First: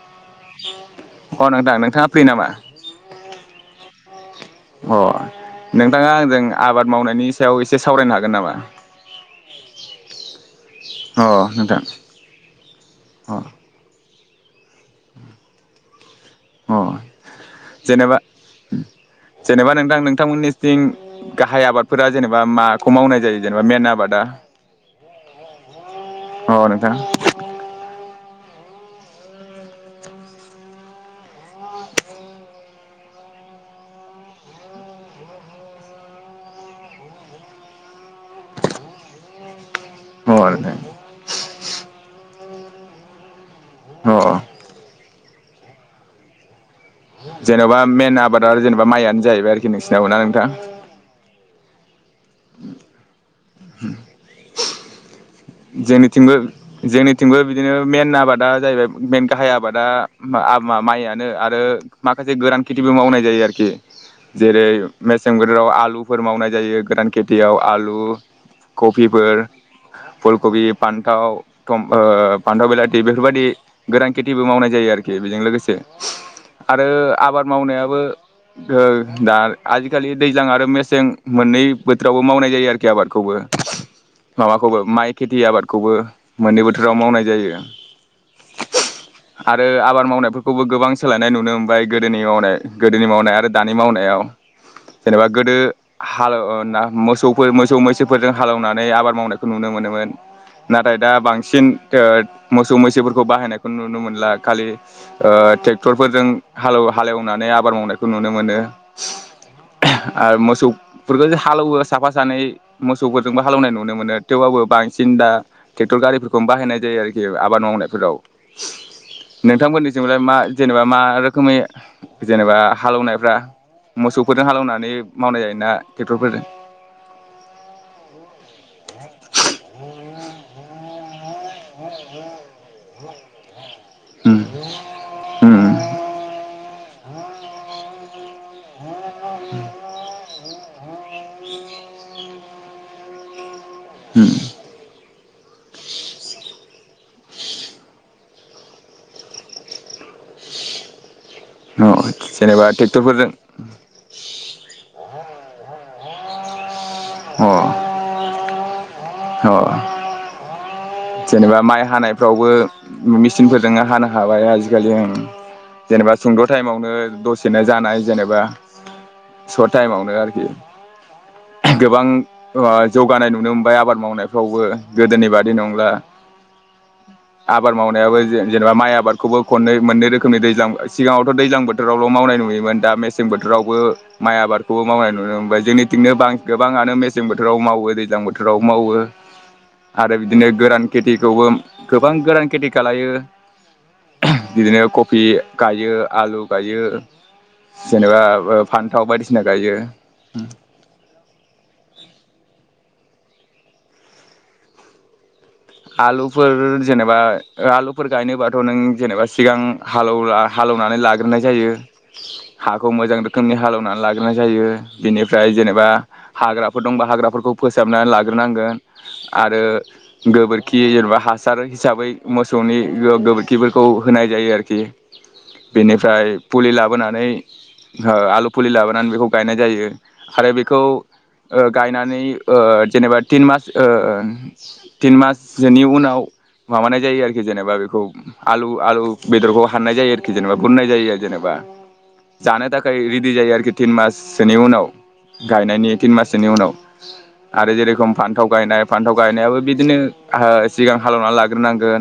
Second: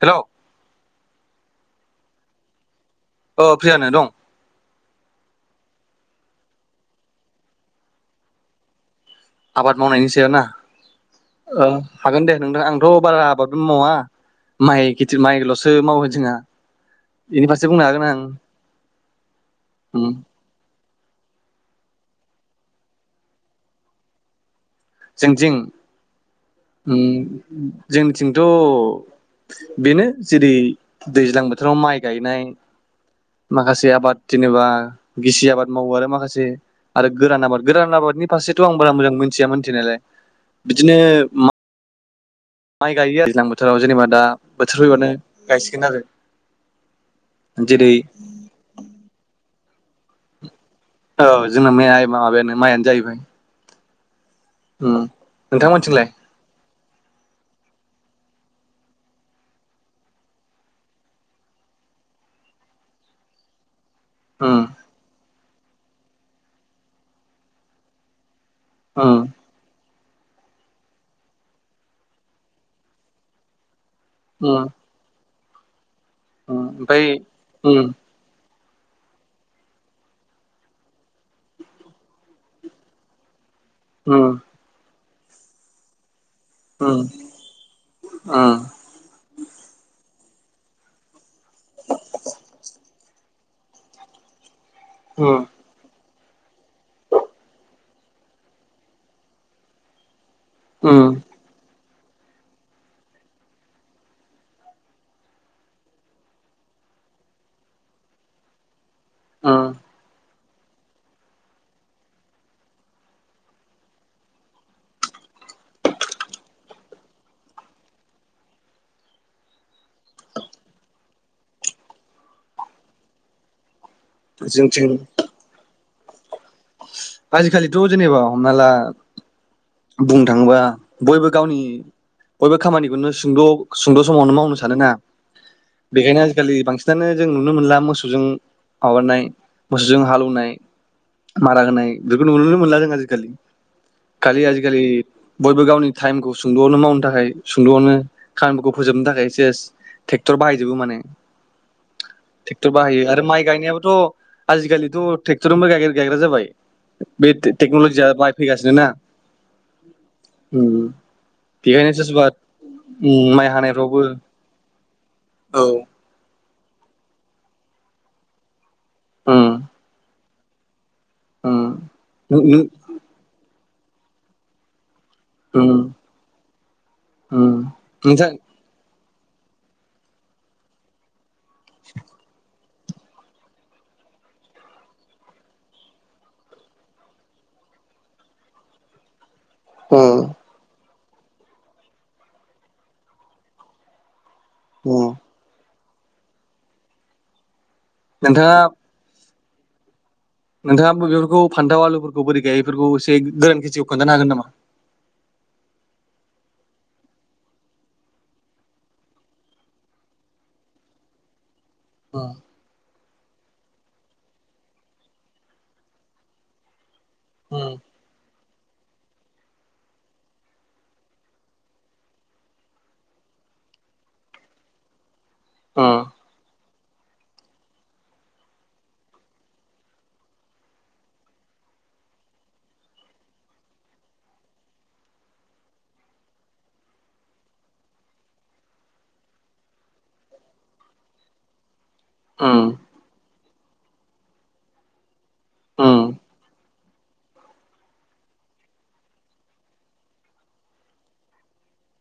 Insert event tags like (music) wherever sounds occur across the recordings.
Hello. अ नोंथां नोंथाङा फ्रि नामा? अ फ्रियानो दं। अ नोंथाङा आंजों आबाद मावनायनि सायाव एसे सावरायनो हागोन नामा? आबाद मावनायनि सायाव ना अ ओ नोंथां हागोन दे नोंथां आंथ' बारा अ आबादबो मावा। माइ खेथि माइल'सो मावो जोंहा अ एनि फारसे बुंनो हागोन जेनेबा आं जेनेबा नोंथां उम। नोंथांमोननिथिं गाहाय आबादफोरा जेनेबा माखौ मावनाय जायो जेनेबा मेन आबादा? जोंथिं। अ नोंथां उम जोंनि जोंथ' बेनो जेरै दैज्लां बोथोराव माइ गायनाय माखासे आबाद जेनेबा गिसि आबाद मावो आरो माखासे आरो गोरान आबाद गोरान आबादनि फारसेथ' आं बारा मोजां मोनथियामोन। थिनायलाय। अ नोंथां बिदिनो मा माइ गायो दैज्लां बोथोराव जेनेबा अ दा बोथोर फैबानो गायसिगोन आरो। जेन'बा जेरै मेन आबाद आरो जेनेबा माइयानो जाहैबाय आरो खि नोंसिनाबो ना नोंथां? औ जोंना मे आय माबायानो माइआनो जाहैबाय। उम। ओम। जोंनिथिंबो जोंनिथिंबो बि बिदिनो मेन आबादा जाहैबाय मेन गाहाय आबादा मा आ मा माइयानो आरो माखासे गोरान खेथिबो मावनाय जायो आरोखि। उम जेरै मेसें बो ल आलुफोर मावनाय जायो गोदान खेथियाव आलु उम कफिफोर। फुलकबि फान्थाव थम ओयो फान्थाव बिलाथि बेफोरबादि। गोरान खेथिबो उम मावनाय जायो आरोखि। बिजों लोगोसे। उम आरो ओमफ्राय आबाद उम मावनायाबो गोर दार आजिखालि दैज्लां आरो मेसें मोननै बोथोरावबो मावनाय जायो आरोखि आबादखौबो। उम उम माबाखौबो माइ खेथि आबादखौबो। मोननै बोथोराव मावनाय जायो उम आरो आबाद मावनाय फ फोरखौबो गोबां सोलायनाय नुनो मोनबाय गोदोनि मावनाय गोदोनि मावनाय आरो दानि मावनायाव। जेनेबा उम गोदो (unintelligible) नाथाय दा उम बांसिन उम (unintelligible) (unintelligible) सौ फोरखो जो हालौवो साफा सानै मोसौफोरजोंबो हालेवनाय नुनो मोनो थेवबाबबो बांसि सिन दा ट्रेक्टर गारिफोरखौनो बाहायनाय जायो आरोखि आबाद मावनायफोराव, नोंथांमोननिसिमलाय मा जेनेबा मा रोखोमै जेनेबा हालेव नायफ्रा? मोसौफोरजों हालेवनानै जोंथिं मावनाय जायोना टेकटर फोरजों आजिखालिथ जेनेबा हमना ला बुंनो थांङोबा बयबो गावनि बयबो खामानिखौनो सद सुंद समावनो उम मावनो सानो ना उम बेखायनो आजिखालि बांसिन जानो जों नुनो मोनला मोसौजों माबानाय मोसौजों हालोवनाय मारा होनाय बेफोरखौ नुनो नो मोनला जों आजिखालि। खालि आजि उम खालि बयबो गावनि टाइमखौ सुंदआवनो मावनो थाखाय सुंदआवनो खामानिफोरखौ फोजोबनो थाखाय सेस ट्रेक्टर बाहायजोबो माने। अ जेनेबा ट्रेक्टर बाहायो आरो ट्रेक्टरफोरजों माइ गायनायाबोथ' आजिखालिथ' ट्रेक्टरनोबो गायगेर गायग्रा जाबाय। बे टे-टेक्नलजिया बाहाय फैगासिनो ना अह उम जेनेबा माइ बेखायनो सोरबा हानायफ्रावबो उम मेचिन माइ फोरजोंनो हानायफ्रावबो हानो हाबाय आजि गिलि ओं औ जेनेबा सुंद' टाइमावनो दसेनो जानाय जेनेबा उम सट टाइमावनो आरो गोबां उम अवा जौगानाय नुनो फाय आबाद मावनायफ्रावबो गोदोनि बादि उम नंला उम आबाद मावनायाबो नोंथां जे-जेनेबा माइ आबाद खौबो खनै मोननै रोखोमनि दैज्लां सिगांङावथ' दैज्लां बोथोरावल' मावनाय नुयोमोन दा मेसें बोथोरावबो माइ आबादखौबो मावनाय नुनो मोनबाय, जोंनिथिंनो बा- गोबांङानो मेसें बोथोराव मावो दैज्लां बोथोराव मावो। आरो उम बिदिनो गोरान खेथिखौबो गोबां गोदान खेथि खालायो। बिदिनो उम कफि गाय यो आलु गायो जेनेबा नोंथाङा ओ फानथाव बायदिसि ना गायो। नोंथाङा बेफोरखौ फान्थाव आलुफोरखौ बोरै गायो इफोरखौ एस बे गोरान खेथिखौ खोन्थानो हागोन नामा? आलुफोर जेनेबा आलुफोर गायनोबाथ' नों जेनेबा सिगां हालौला हालौवनानै लाग्रोनाय जायो। औ खौ मोजां रोखोमनि हालौवना लाग्राय जायो बेनिफ्राय जेनेबा हाग्राफोर दं बा हाग्राफोरखौ उम फोसाबनानै लाग ग्रोनांगोन आरो गोबोरखि जेनेबा हासार हिसाबै मोसौनि गोबोरखिफोरखौ होनाय जायो आरोखि। उम बेनिफ्राय फुलि लाबोनानै ओ आलु फुलि लाबोनानै बेखौ गायनाय जायो आरो बेखौ ओ गायनानै ओ जेनेबा तिन मास ओ तिन मास सोनि उनाव माबानाय जायो आरोखि जेनेबा बेखौ आलु आलु बेदरखौ हाननाय जायो आरोखि जेनेबा बुरनाय जायो आरो जेनेबा जानो उम थाखाय रि दि जायो आरोखि तिन माससोनि उनाव गायनायनि उम तिन माससोनि उनाव आरो जेरेखम फान्थाव गायनाय फान्थाव गायनायाबो बिदि दिनो ओ सिगां हालेवना लाग्रोनांगोन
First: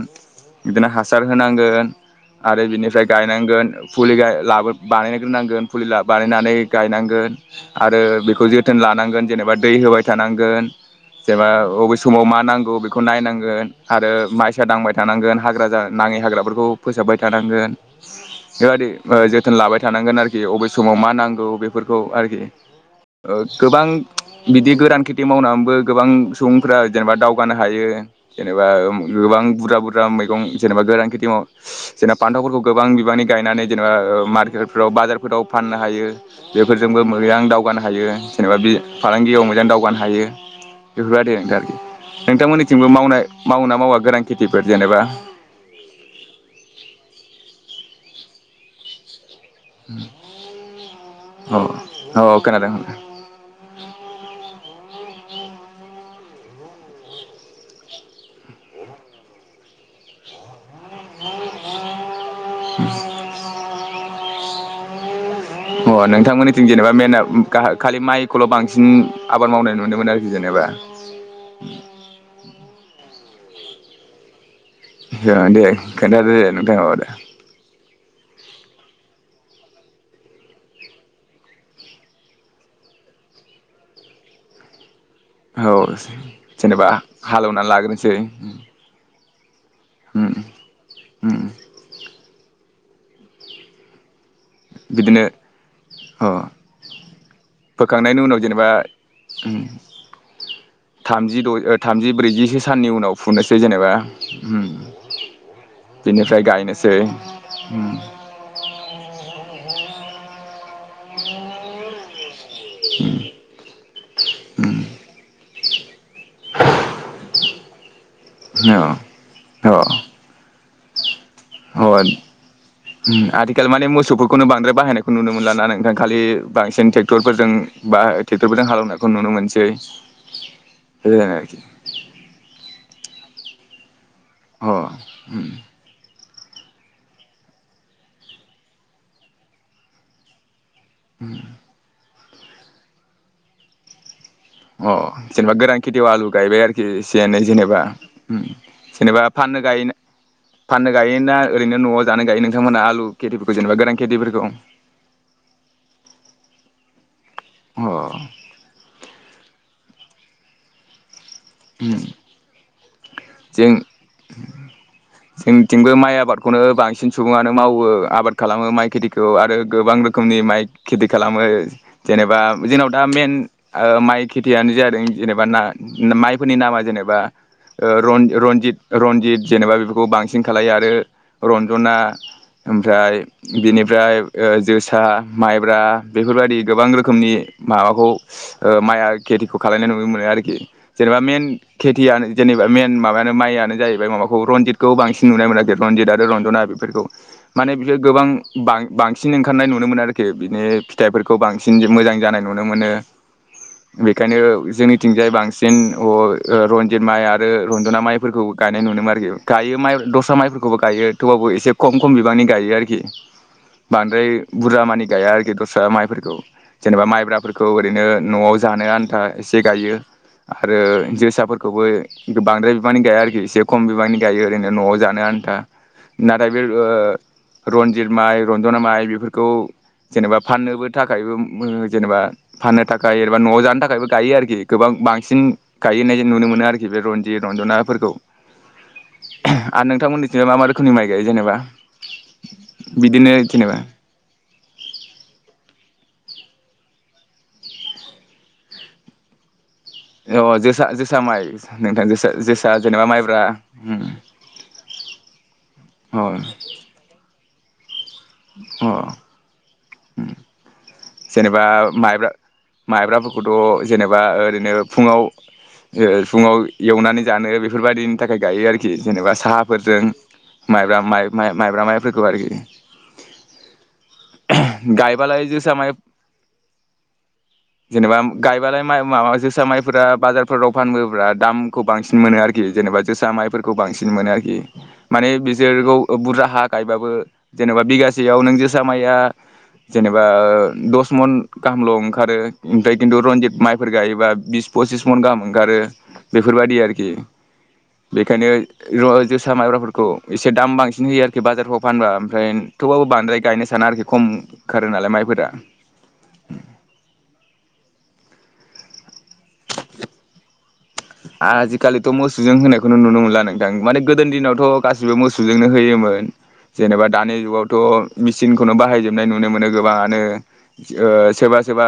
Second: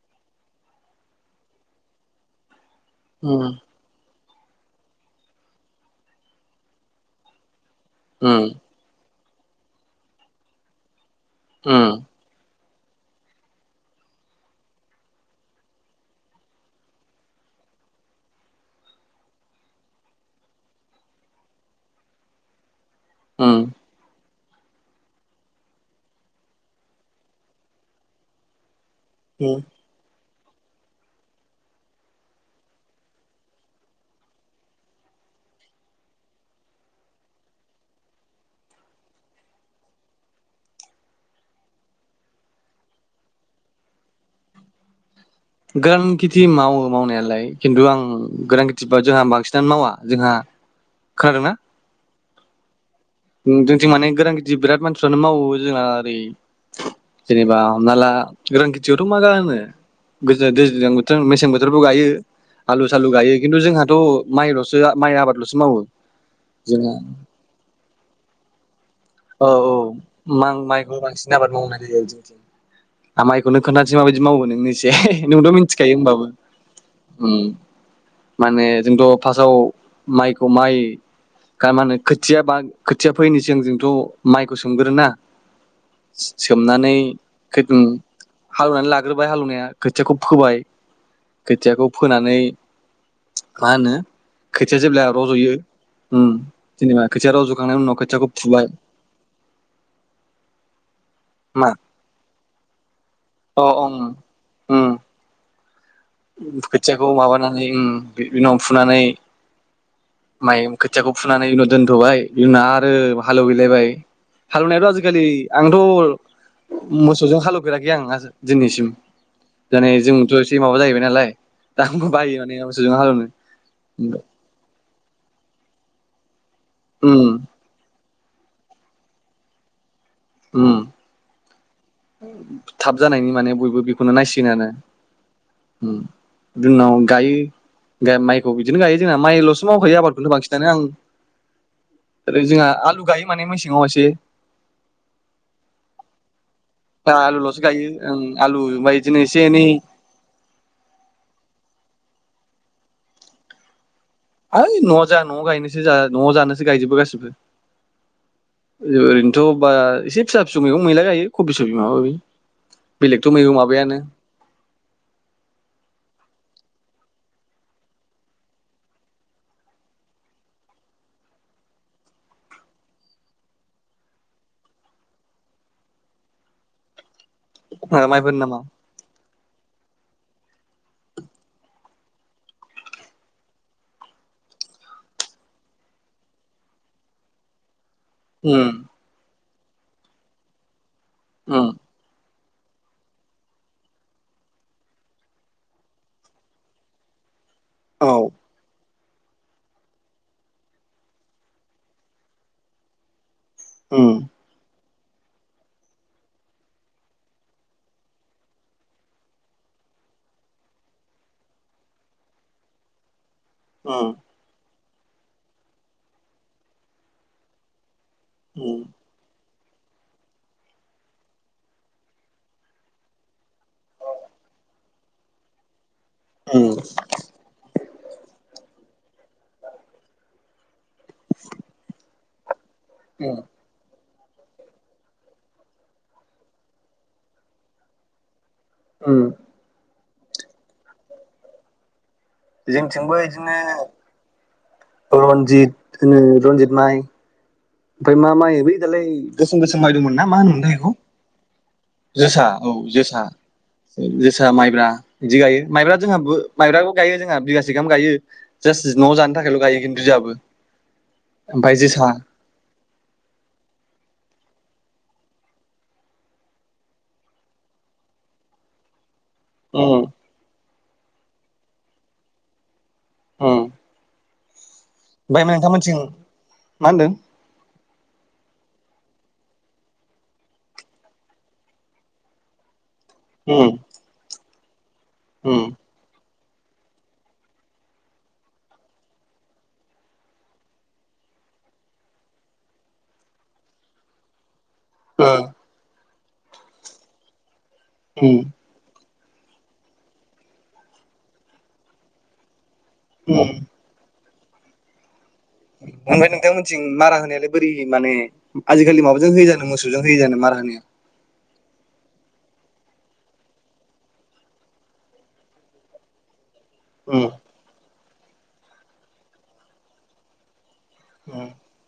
बिदिनो हासार होनांगोन आरो बिनिफ उम गायनांगोन फुलि गाय लाबो बानायग्रोनांगोन फुलि लाब बानायनानै गायनांगोन। आरो बेखौ उम जोथोन लानांगोन। जेनेबा दै होबाय थानांगोन। जेनेबा उम अबे समाव मा नांग खौ बेखौ नायनांगोन आरो माइसा दांबाय थानांगोन हाग्रा जा नाङि हाग्राफोरखौ फोसाबबाय थानांगोन बेबादि ओ जोथोन लाबाय थानांगोन आरोखि अबे समाव मा नांगौ बेफोरखौ आरोखि ओ उम गोबां बिदि गोरान खेथि मावनानैबो गोबां सुबुंफोरा जेनेबा दाउ गानो हायो जेनेबा ओम गोबां बुरजा बुरजा मै दं जेनेबा गोरान खेथि माव जेनेबा फान्थावफोरखौ गोबां बिबांनि गायनानै जेनेबा ओ मार्केटफोराव बाजारफोराव फाननो हायो बेफोरजोंबो मोजां दावगानो हायो जेनेबा बि फालांगियाव मोजां दावगानो हायो बेफोरबायदि आरोखि। नोंथांमोननिथिंबो मावनाय मावो ना मावा गोरान खेथिफोर जेनेबा गोरान खेथि मावो मावनायालाय खिन्थु आं गोरान खेथिबा जोहा बांसिन दा मावा जोंहा खोनादोंना? अ औ खोनादों । उम जोंथि माने गोरान खेथि बिराद मानसि बिफ्रानो मावो जोंना ओरै जेनेबा हमना ला गोरान खेथियावथ मा जानो गोजा गोज गोजां बोथोर मेसें बोथोरावबो गायो आलु सालु गायो किन्थु जोंहाथ' माइल'सो माइ आबादल'सो मावो अ नोंथांमोननिथिं जेनेबा जोंहा मेना खालि माइखौल बांसिन औ आबाद औ मावनाय नुनोमोन आरोखि मां जेनेबा। माइखौ बांसिन आबाद मावनाय जायो जोंथिं आं माइखौनो खोनथानोसै माबायदि मावो नोंनिज दा दे खोदो नोंथां (unintelligible) उम माने जोंथ फास्टआव माइखौ माइ गा माहोनो खोथिया बा खोथिया फैनोसै आं जोंथ माइखौ सोमगोरोना। औ जेनेबा सोमनानै हालेवनानै लाग्रोनोसै। बा हालवनाया। खोथियाखौ उम फोबाय उम खोथियाखौ फोनानै। माहोनो? खोथिया जेब्ला बिदिनो रजयो, अ जेनेबा खोथिया रज। फोखांनायनि उनाव जेनेबा। थामजि मा द थामजि ब्रैजिसो साननि उनाव फुनोसै अ जेनेबा। ओं उम बेनिफ्राय गायनोसै खोथियाखौ माबानानै बि उनाव फुनानै माइ खोथियाखौ फुनानै उनाव दोनथबाय। जुनना आरो हालौ गैलायबाय। हालमनायाथ आजिखालि। आंथ। मोसौजों हालौ (unintelligible) आां (unintelligible) औ दिनैसिम दानै जोंथ बे माबा जाहौबाय। नालाय। दा अ आंबो बायो माने मोसौजों हालेवनो आथिखाल माने मोसौफोरखौनो बांद्राय बाहायनायखौ खौ नुनो मोन लाना नोंथां? खालि- बांसिन उम ट्रेक्टरफोरजों बा ट्रेक्टरफोरजों हालवनायखौ नुनो मोनसै। उम (unintelligible) थाब जानायनि माने बयबो बि खौनो नायसिगोनानो अ उम बि उनाव गायो माइखौ बिदिनो गायो जोंना माइल'सो मावखायो आबादखौनो बांसिनानो आं। (unintelligible) ओै जोंहा आलु गायो माने मेसेङाव एसे। अ जेनबा गोरांखिथि आलु गाय बे आरो। सेै आलुल'सो जेनेबा गायो ओं आलु ओमफ्राय बिदिनो जेनेबा एसे फाननो एनै गाय फाननो गाय ना? ओरैनो'आवानो गायो नोंथांमोन आु खेथिफोरखौेनबा गोनां ओइ न' जा न' गायनोसो जा न' जानोसो गायजोबो गासिबो। अ ओरैनोथ'। बा एसे फिसा फिसौ मैगं मैला गायो । उम मैगं जों माबायानो जोंथिंबो माइ आबादखौनो बां सिन सुबुङानो मावो आबाद खालामो माइ खेथिखौ आरो गोबां रोखोमनि माइ खेथि खालामो जेनेबा जोंनाव दा मेन ओ माइ खेथियानो जादों जेनेबा ना माइ फोरनि नामा जेनेबा ओ रन माइफोरनि नामा रनजित रनजित जेनेबा बे बांसिन खालायो आरो रन्जना ओमफ्राय बिनिफ्राय ओ जोसा माइब्रा बेफोरबायदि गोबां रोखोमनि मा (unintelligible) खालायनाय नुनो मोनो आरोखि जेनेबा मेन खेथिया जेनेबा मेन माबायानो माइयानो जाहैबाय माबाखौ रनजितखौ बांसिन नुनाय मोन आरोखि रनजित आरो रन्जना बेफोरखौ माने बिसोर गोबां बां बांसिन ओंखारनाय नुनो मोनो आरोखि बिनि फिथाइफोरखौ बांसिन मोजां जानाय नुनो मोनो उम बेखायनो जोंनि थिंजाय बांसिन (unintelligible) रनजित माइ आरो रन्जना माइफोरखौ गायनाय नुनोन आरोखि गायो माइ दस्रा माइफोरखौबो गायो थेवबाबो एसे खम खम बिबांनि गायो आरोखि। बांद्राय बुरजा मानि गाया आरोखि दस्रा माइफोरखौ जेनेबा माइब्राफोरखौ ओरैनो न'आव उम जानो आन्था एसे गायो आरो जोसाफोरखौबो बांद्राय बिबांनि गाया आरोखि एसे खम बिबांनि गायो ओरैनो न'आव जानो आन्था । नाथाय बे उम उम ओ रन्जित माइ रन्जना माइ बेफोरखौ जेनेबा फाननोबो थाखायबो जेनेबा फाननो थाखाय एबा न'आव जानो थाखायबो गायो आरोखि गोबां बां । सिन गायहोनाय नुनो मोनो आरोखि बे रन्जि रन्जनाफोरखौ। उम आ (unintelligible) जेनेबा मा रोखोमनि माइ गायो जेनेबा? जोंथिंबो बिदिनो इदिनो। जेनेबा रनजित ओ रनजित माइ। ओमफाय मा माइ बै दालाय गोसोम गोसोम। दों माइ दोंमोनना मा अ होनोमोनथाय जोसा इखौ जोसा माइ नोंथां जोसा औ जेनेबा जोसा माइब्रा उम जोसा मायब्रा इदि गायो मायब्रा अ जोंहाबो मायब्राखौ गायो जोंहा‌ बिगासे। (unintelligible) गायो। जास्ट अ न'आव जानो थाखायल' गायो किन्तु । (unintelligible) जेनेबा ओ माइब्रा। माइब्राफोरखौथ' जेनेबा ओरैनो फुङाव ओ फुङाव एवनानै जानो बेफोरबायदिनि थाखाय गायो आरोखि। जेनेबा उम उम साहाफोरजों माइब्रा माइब-माइ माइब्रा माइफोरखौ आरोखि। ओमफ्राय गायबालाय जोसा माय नोंथांमोनथिं मा होनदों जेनेबाम गाय बालाय माइ माबा जोसा माइफोरा बाजारफोराव फानबोब्रा दामखौ बांसिन मोनो आरोखि जेनेबा जोसा माइफोरखौ उम बांसिन मोनो आरोखि। माने उम बिसोरखौ ओ बुरजा हा गायबाबो जेनेबा बिगासेयाव नों जोसा माइया जेनेबा ओ दस मन गाहामल' ओंखारो ओमफाय किन्थु रनजित माइफोर गायोबा बिसब पसिस मन उम गाहाम ओंखारो। बेफोरबादि आरोखि। उम बेखायनो। (unintelligible) जोसा माइब्राफोरखौ इसे दाम बांसिन होयो आरोखि बाजारफ्राव फानबा ओमफ्राय थेवबाबो बांद्राय उम गायनो साना आरोखि खम खारो नालाय माइफोरा। ओमफाय नोंथां मोनथिं मारा होनायालाय बोरै हायो? माने आजिखालि माबा जों होयोजानो मोसौजों होयोजानो मारा होनाया? आजिखालिथ' मोसौजों होनायखौनो नुनो मोनला नोंथां माने गोदोनि दिनावथ' गासैबो मोसौजोंनो होयोमोन। जेनेबा दानि उम जुगावथ' मिसिनखौनो बाहायजोबनाय नुनो मोनो गोबाङानो ओ सोरबा सोरबा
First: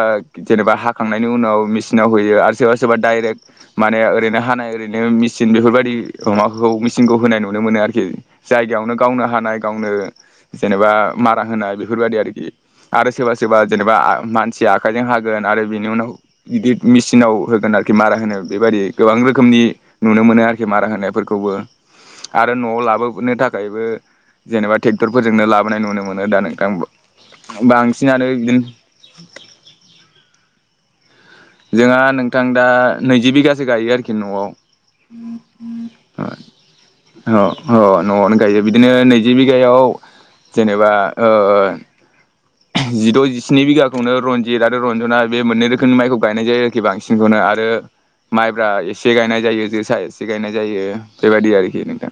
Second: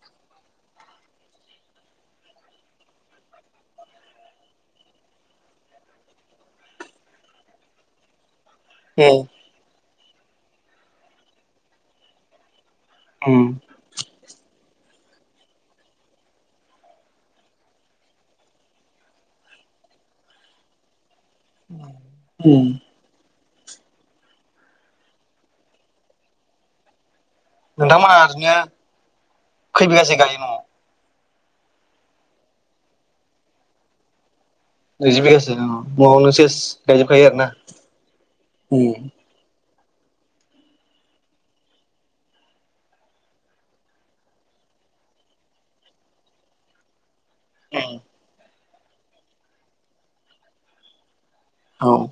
जेनेबा हाखांनायनि उनाव मिचिनाव होयो आरो सोरबा सोरबा डाइरेक्ट माने ओरैनो हानाय ओरैनो मिचिन बेफोरबायदि गोमाखौ मिचिनखौ होनाय नुनो मोनो आरोखि। जायगायावनो गावनो उम हानाय गावनो जेनेबा मारा होनाय बेफोरबायदि आरोखि। आरो सोरबा उम सोरबा जेनेबा मान जे आखाइजों हागोन आरो बिनि उनाव गिदिर मेसिनाव होगोन आरोखि मारा होनो बेबायदि गोबां रोखोमनि नुनो मोनो आरोखि मारा होनायफोरखौबो। आरो उम न'आव लाबोनो थाख अनगायैबो जेनेबा टेक्टरफोरजोंनो लाबोनाय नुनो मोनो दा नोंथां नोंथांमोनहा बांसिनानो ओरैनो बिदिनो खै बिगासो गायो न'आव? जोंहा नोंथां दा नैजि बिगासो गायो आरोखि न'आव। नैजि बिगासो औ न'आवनो सेस गायजोबखायो आरो अ अ ना? नआवनो गायजो बिदिनो उम नैजि बिघायाव जेनेबा ओ जिद' जिस्नि बिघाखौनो रनजित आरो रन्जना बे मोननै रोखोमनि माइखौ गायनाय जायो आरोखि बां सिनखौनो आरो माइ जा एसे गायनाय जायो जोसा एसे गायनाय जायो। बेबायदि आरोखि औ नोंथां,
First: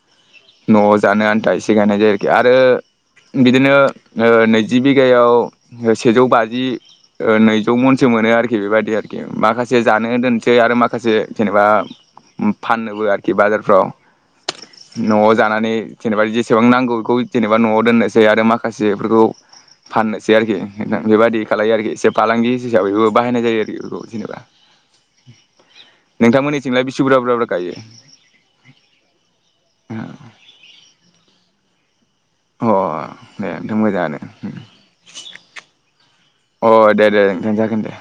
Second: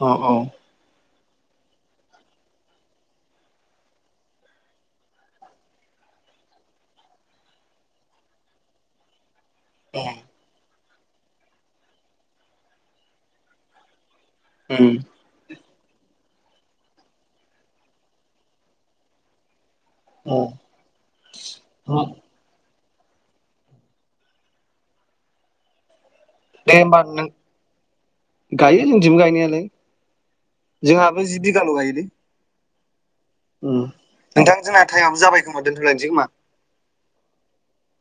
औ औ न जानो आन्था इसे गायनाय जायो आरोखि। आरो बिदिनो ओ जि बिघायाव सेजौ बाजि ओ नैजौ मनसो मोनो आरोखि बेबायदि आरोखि। माखासे जानो दोनसै आरो मा माखासे जेनेबा फाननोबो आरोखि बाजारफ्राव उम नआव जानानै। जेनेबा जेसेबां नांगौ बेखौ जेनेबा नआव दोननोसै आरो माखासेफोरखौ। फाननोसै आरोखि नोंथां बेबायदि खालायो आरोखि उम एसे फालांगि हिसाबैबो बाहायनाय जायो आरोखि बेखौ जेनेबा। दे नोंथांमोननिथिंलाय होमबा बेसे बुरजा नों बुरजा बुरजा गायो गायो जोंथिंबो गायनायालाय जोंहाबो जि बिघाल गायोलै अ। दे ओम मोजाङानो अ नोंथां जोंना टाइम आबो जाबाय खोमा दोनथलायनोसै खोमा। अ दे दे नोंथां जागोन दे।